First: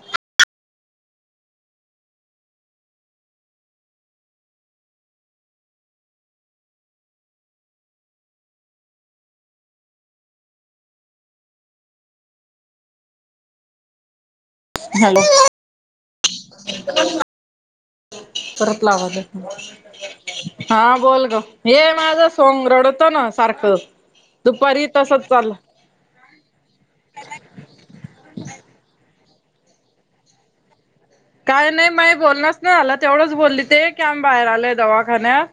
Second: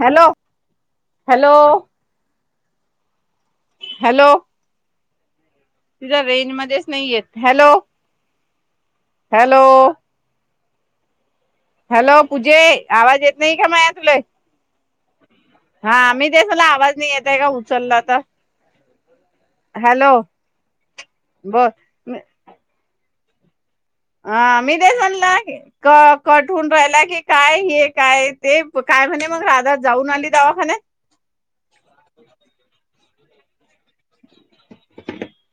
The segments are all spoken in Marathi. हॅलो हॅलो हॅलो तिझ रेंज मध्येच नाही येत हॅलो हॅलो हॅलो कूजे आवाज येत नाही कामाया तुला हॅलो हा मी त्यासला आवाज नाही येतय का उचलला तर परतलावा द हॅलो हा बोल ग बर ये माझं सोंग रडतो ना सारखं ह मी दुपारी ते तसच म्हणला चाललं कठून राहिला की काय हे काय ते काय म्हणे मग राधात जाऊन आली दवाखाने काय नाही माय बोलणारच ना आला तेवढंच बोलली ते कम बाहेर आलंय दवाखान्यात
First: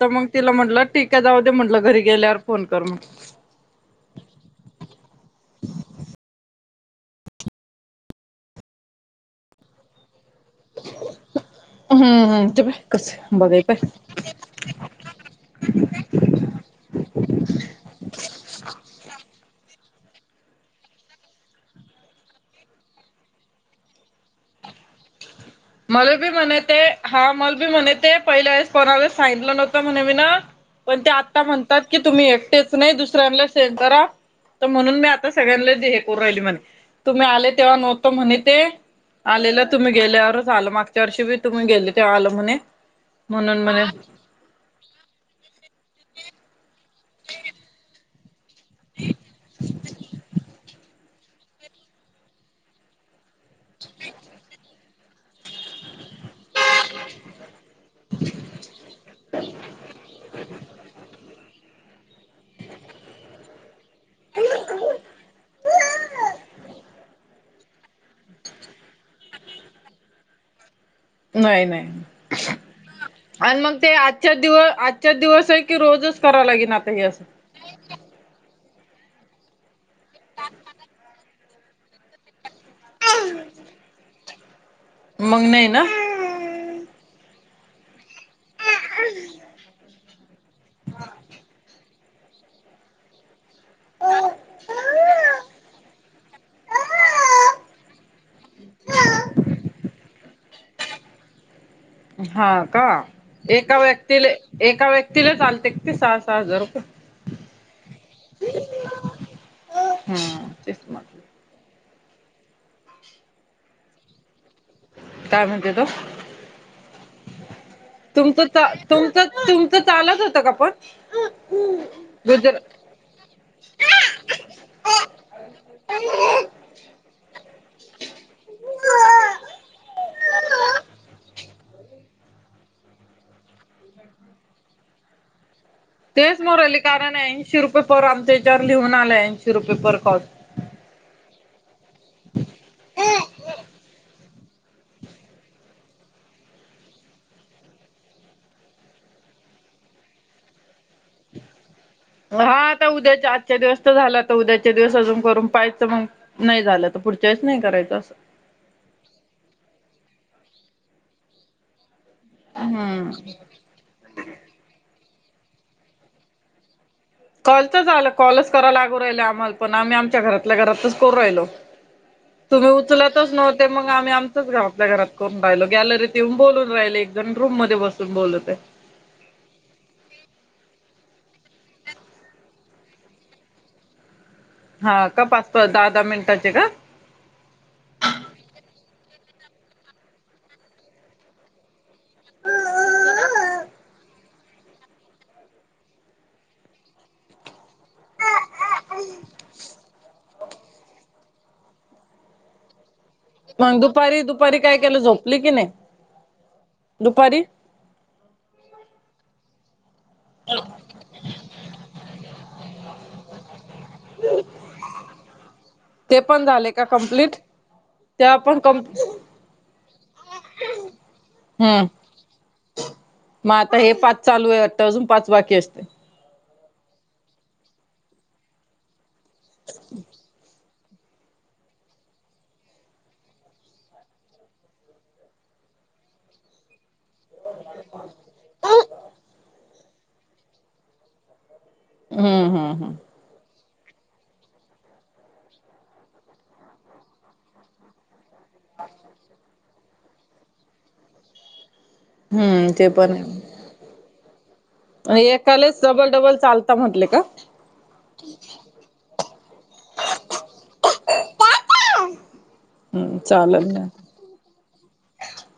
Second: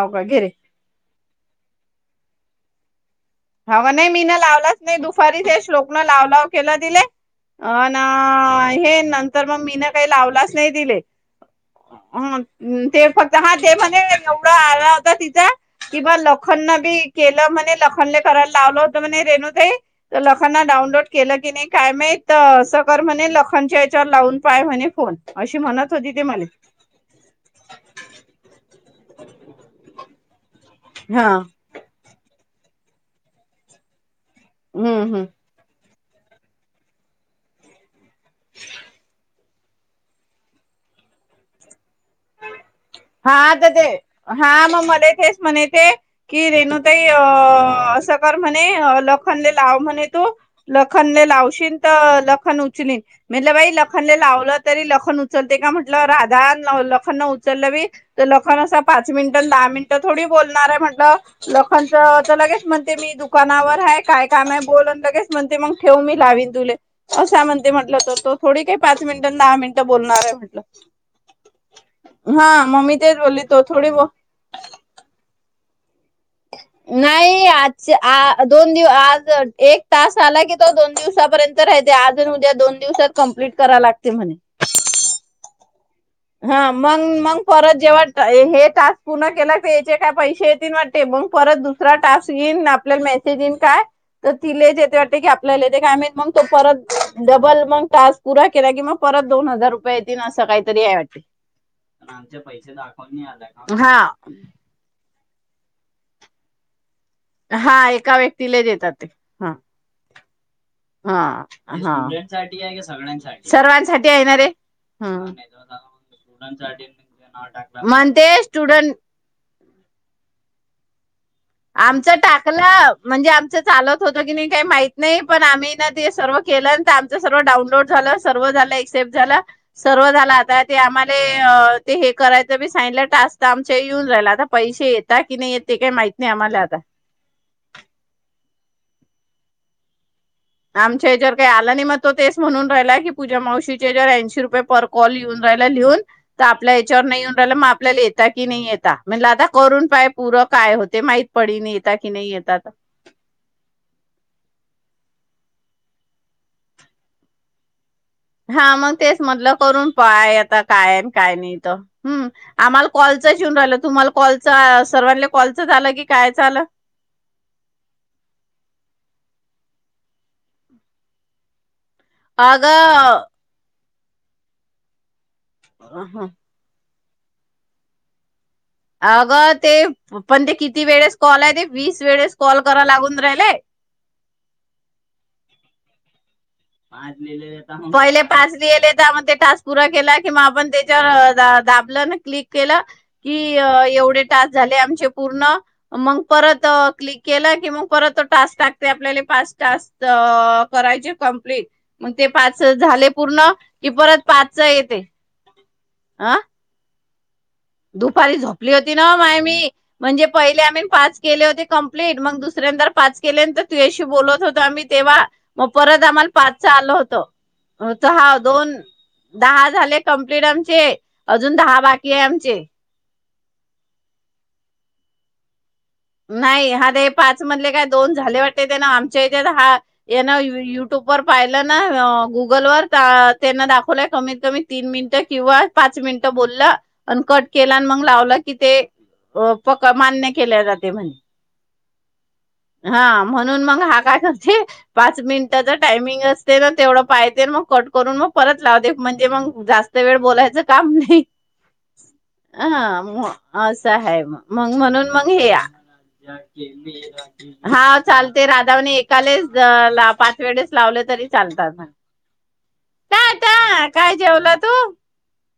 तर का मग घे रे तिला म्हटलंठीक काय जाऊ दे म्हटलं घरी गेल्यावर फोन कर मग हव नाही मी ना लावलाच नाही दुपारीत श्लोकनं लाव लाव केला दिले. अ ना हे नंतर मग मीन काही लावलाच नाही दिले. हम्म ह हम्म बाय ते कस फक्त हा बघाय ते पाय म्हणे नवरा आला होता तिचा. की बा लखनन बी केलं म्हणे लखनले करायला लावलं होतं म्हणे रेणू ताई. तर लखनना डाऊनलोड केलं की नाही काय मा असं कर म्हणे लखनच्या याच्यावर लावून पाय म्हणे फोन. अशी म्हणत होती मला ते बी मले म्हणे तेे हा मला बी म्हणे तेे पहिले कोणाला सांगितलं नव्हतं म्हणे मी ना पण ते हा आत्ता म्हणतात की तुम्ही एक तेच नाही दुसऱ्यांना सेड करा तर हम्म म्हणून मी हम्म आता सगळ्यांना करु राहिली म्हणे तुम्ही आले तेव्हा नव्हत म्हणे ते आलेला तुम्ही गेल्यावर झालं मागच्या वर्षी बी तुम्ही गेले तेव आल म्हणे हा म्हणून तर ते म्हणे हा मग मले तेच म्हणे ते. की रेणुताई अ असं कर म्हणे लखनले लाव म्हणे तू लखनने लावशील त लखन उचलीन म्हटलं बाई लखनने लावलं तरी लखन लखन उचलते का म्हटलं राधा लखन उचललं बी तर लखन असं पाच मिनिटं दहा मिनिट थोडी बोलणार आहे म्हटलं लखनच तर लगेच म्हणते मी दुकानावर हाय काय काम आहे बोलून लगेच म्हणते मग ठेव मी लावीन तुले. असा म्हणते म्हटलं त तो थोडी काही पाच मिनिटं दहा मिनिटं बोलणारे म्हटलं, नाही नाही हा मग मी तेच बोलली आणि तो मग थोडी ते ब आजच्या दिव आजच्या दिवस की रोजच कराव लागेन आता हे असं नाही आजच्या आज दोन दिव आज एक तास आला की तो दोन दिवसापर्यंत राहते आजन उद्या दोन दिवसात कंम्पलीट करा लागते म्हणे. मग नाही ना. हा मग मग परत जेव्हा हे टास्क पूर्ण केला याचे काय पैसे येतील वाटते मग परत दुसरा टास्क येईन आपल्याला मेसेज येईन काय? तर तिलेचे येते वाटते की आपल्याला येते काय माहित मग तो परत डबल मग तास् परा केला की मग परत दोन हजार रुपया येतीन, असं काहीतरीये वाटते. हा का एका हा व्यक्तीला एका व्यक्ती तिलाच आलते का ते सहा सहा हजार रुपये. हा एका व्यक्तीला येतात ते हा हम्म तेच हा. म्हटलं हा. सर्वांसाठी आहे ना रे. ह. काय म्हणते तो [unintelligible] म्हणते तुमचं चा स्टुडंट तुमचं तुमचं चालत होतं का पण आमचं गुजर टाकलं म्हणजे आमचं चालत होत की नाही काही माहित नाही पण आम्ही ना ते सर्व केलंंत आमच सर्व डाऊनलोड झाल सर्व झालं एक्सेप्ट झालं सर्व झालं आता ते आम्हाले ते हे करायचं बी सांगितलं टास्त आमच्या येऊन राहिला आता पैसे येतात की नाही येते ते काय तेच मोरले कारण ऐंशी रुपये पर आमच्या याच्यावर लिहून आलं ऐंशी रुपये पर कॉल आमच्या ह्याच्यावर काही आला नाही मग तो तेच म्हणून राहिलाय की पूजा मावशीच्याच्यावर ऐंशी रुप ये पर कॉल येन राहिला लिहून तर आपल्या याच्यावर नाही येऊन राहिला मग आपल्याला यता की नाही यता म्हण आता करून पाय पूर काय होत. हा आता उद्याच्या आजच्या दिवस तर झाला आता उद्याच्या दिवस अजून, करून पाहायचं मग नाही झालं त पुढच्या वेळेस नाही करायचं असं. हा मग तेच म्हटलं करून पाय, आता काय काय नाही त. हम् आम्हाला हम्म कॉलचा ईवून राहिलं तुम्हाला कॉलच सर्वांनी कॉलच आलं की कायच आल. कॉलचच आलं कॉलच कराव लागू राहिल आम्हाला पण आम्ही आमच्या घरातल्या घरातच करू राहिलो. तुम्ही अगं उचलतच नव्हते मग आम्ही आमचच घरातल्या घरात करूण राहिलो गॅलरीत येऊन बोलून राहिले, एक जण रूम मध्ये बसून बोलते. अगं ते पण ते किती वेळेस कॉलते, ते वीस वेळेस कॉल करा लागून राहिले. हा का पाच पाच दहा दहा मिनिटाचे का? पाच दिएलत तर, पहिले पाच लिहेलए, त्यामध्ये टास् पूरा केलाय की आपण [unintelligible] त्याच्यावर द क्लिक केलं की एवढे टास्क झाले, आमचे पूर्ण मग परत क्लिक केल की मग परत टास्क टाकते, आपल्या पाच टास्क करायचे. मग ते पाच झाले पूर्ण मग कि परत दुपारी दुपारी पाचच काय केलं येते. झोपली की नाही आ? दुपारी. [unintelligible] म्हणजे पहले आम्ही पाच केले होते कम्प्लीट. मग दु दुसऱ्यांदा पाच केलेंन त तुझ्याशी बोलत होतो मी तेव्हा. मग परत ते आम्हाला पण पाचच झाले का आल होत. कंप्लीट? हो च हा त्या पण दोन कं दहा झाले कमप्लीट आमचे. अजून दहा हम्म बाकी आहे. आम मग आता हे पाच चालू आहे वाटतं. अजून पाच बाकी असतील. नाही हा ते पाच मधले काय दोन झाले वाटते. ते ना आमच्याच्यात हा ना य [unintelligible] र पाहिलं ना गुगलवर त्यांन दाखवलंय, कमीत कमी तीन मिनिट किंवा पा पाच मिनिटं बोलल. आणि कट केला आणि मग लावला, की ते हम्म पक मान्य केल्या जाते म्हणे. हम्म हम्म हा म्हणून मग. ा काय पाच मिनिट टायमिंग असतय ना तेवढ पाहयते म कट करून- परत लावते म्हणजे मग जास्त वेळ बोलायचं काम नाही. हम्म ते हा. पण म आहे अस आहे मग, म्हणून मग हे. एकालाच डबल म डबल चालता म्हटले का? [unintelligible] हा चालते राधावने एकालेच पाच वेळेस लावले तरी चालतात ना - हम्म चालेल ना. जेवला तू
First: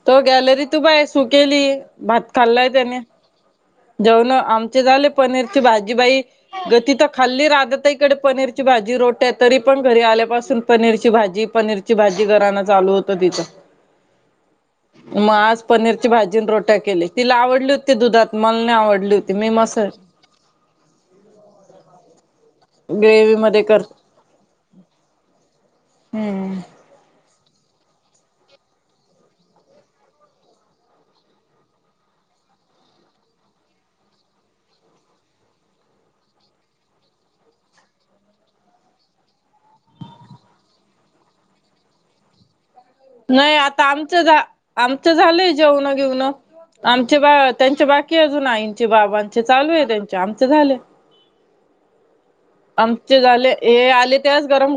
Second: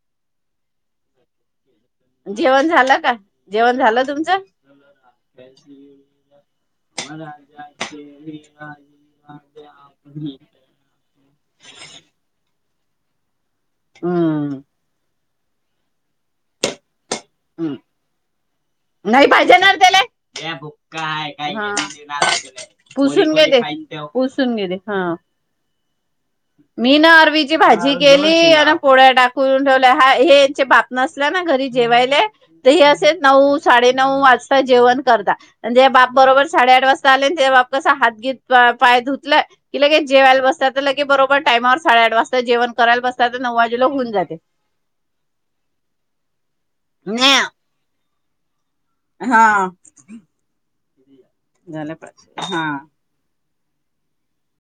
तो गॅलरीत उभाय सु केली. भात खाल्लाय जेवण त्याने. झालं का जेवण झालं जेवण तुमचं आमचे झाले. पनीरची भाजी बाई- गती तर खाल्ली राधा ताईकडे पनीरची भाजी रोट्या तरी पण घरी आल्यापासून पनीरची ची भाजी, पनीरची भाजी गरहाण चालू होत तिच. हम्. मग आज पनीरची भाजी रोट्या केली, तिला आवडली होती दुधात. मला नाही आवड- नाही पाहिजे ना त्याले. भुक्काय काय? [unintelligible] पुसून ग्रेवी घे मध्ये करते ते. पुसून घे ते. हा. हम्म मी ना आरवी- ची भाजी केली आणि पोळ्या टाकून ठेवल्या, ह हे यांच्या बात नसल्या ना घरी जेवायले. तर हे असे नऊ - साडे नऊ वाजता जेवण करता. आणि त्याचे बाप बरोबर साडे आठ वाजता आले की [unintelligible] पाय धुतले की लगेच जेवायला बसतात. तर लगेच बराे बरं टाईमावरं साडे आठ वाजता जेवण- करायला बसतात तर नऊ नाही, वाजेला आता होऊन आमचं जाते. झा- आमचं झालंय जेवण बिवण. आमचे बा त्यांचे बाकी अजून आईंचे बाबांचे हा चालू आहे त्यांचे. आमचे झाले. झालं का? हा. आमचे झाले हे आले त्यावेळा ते गरम गरम -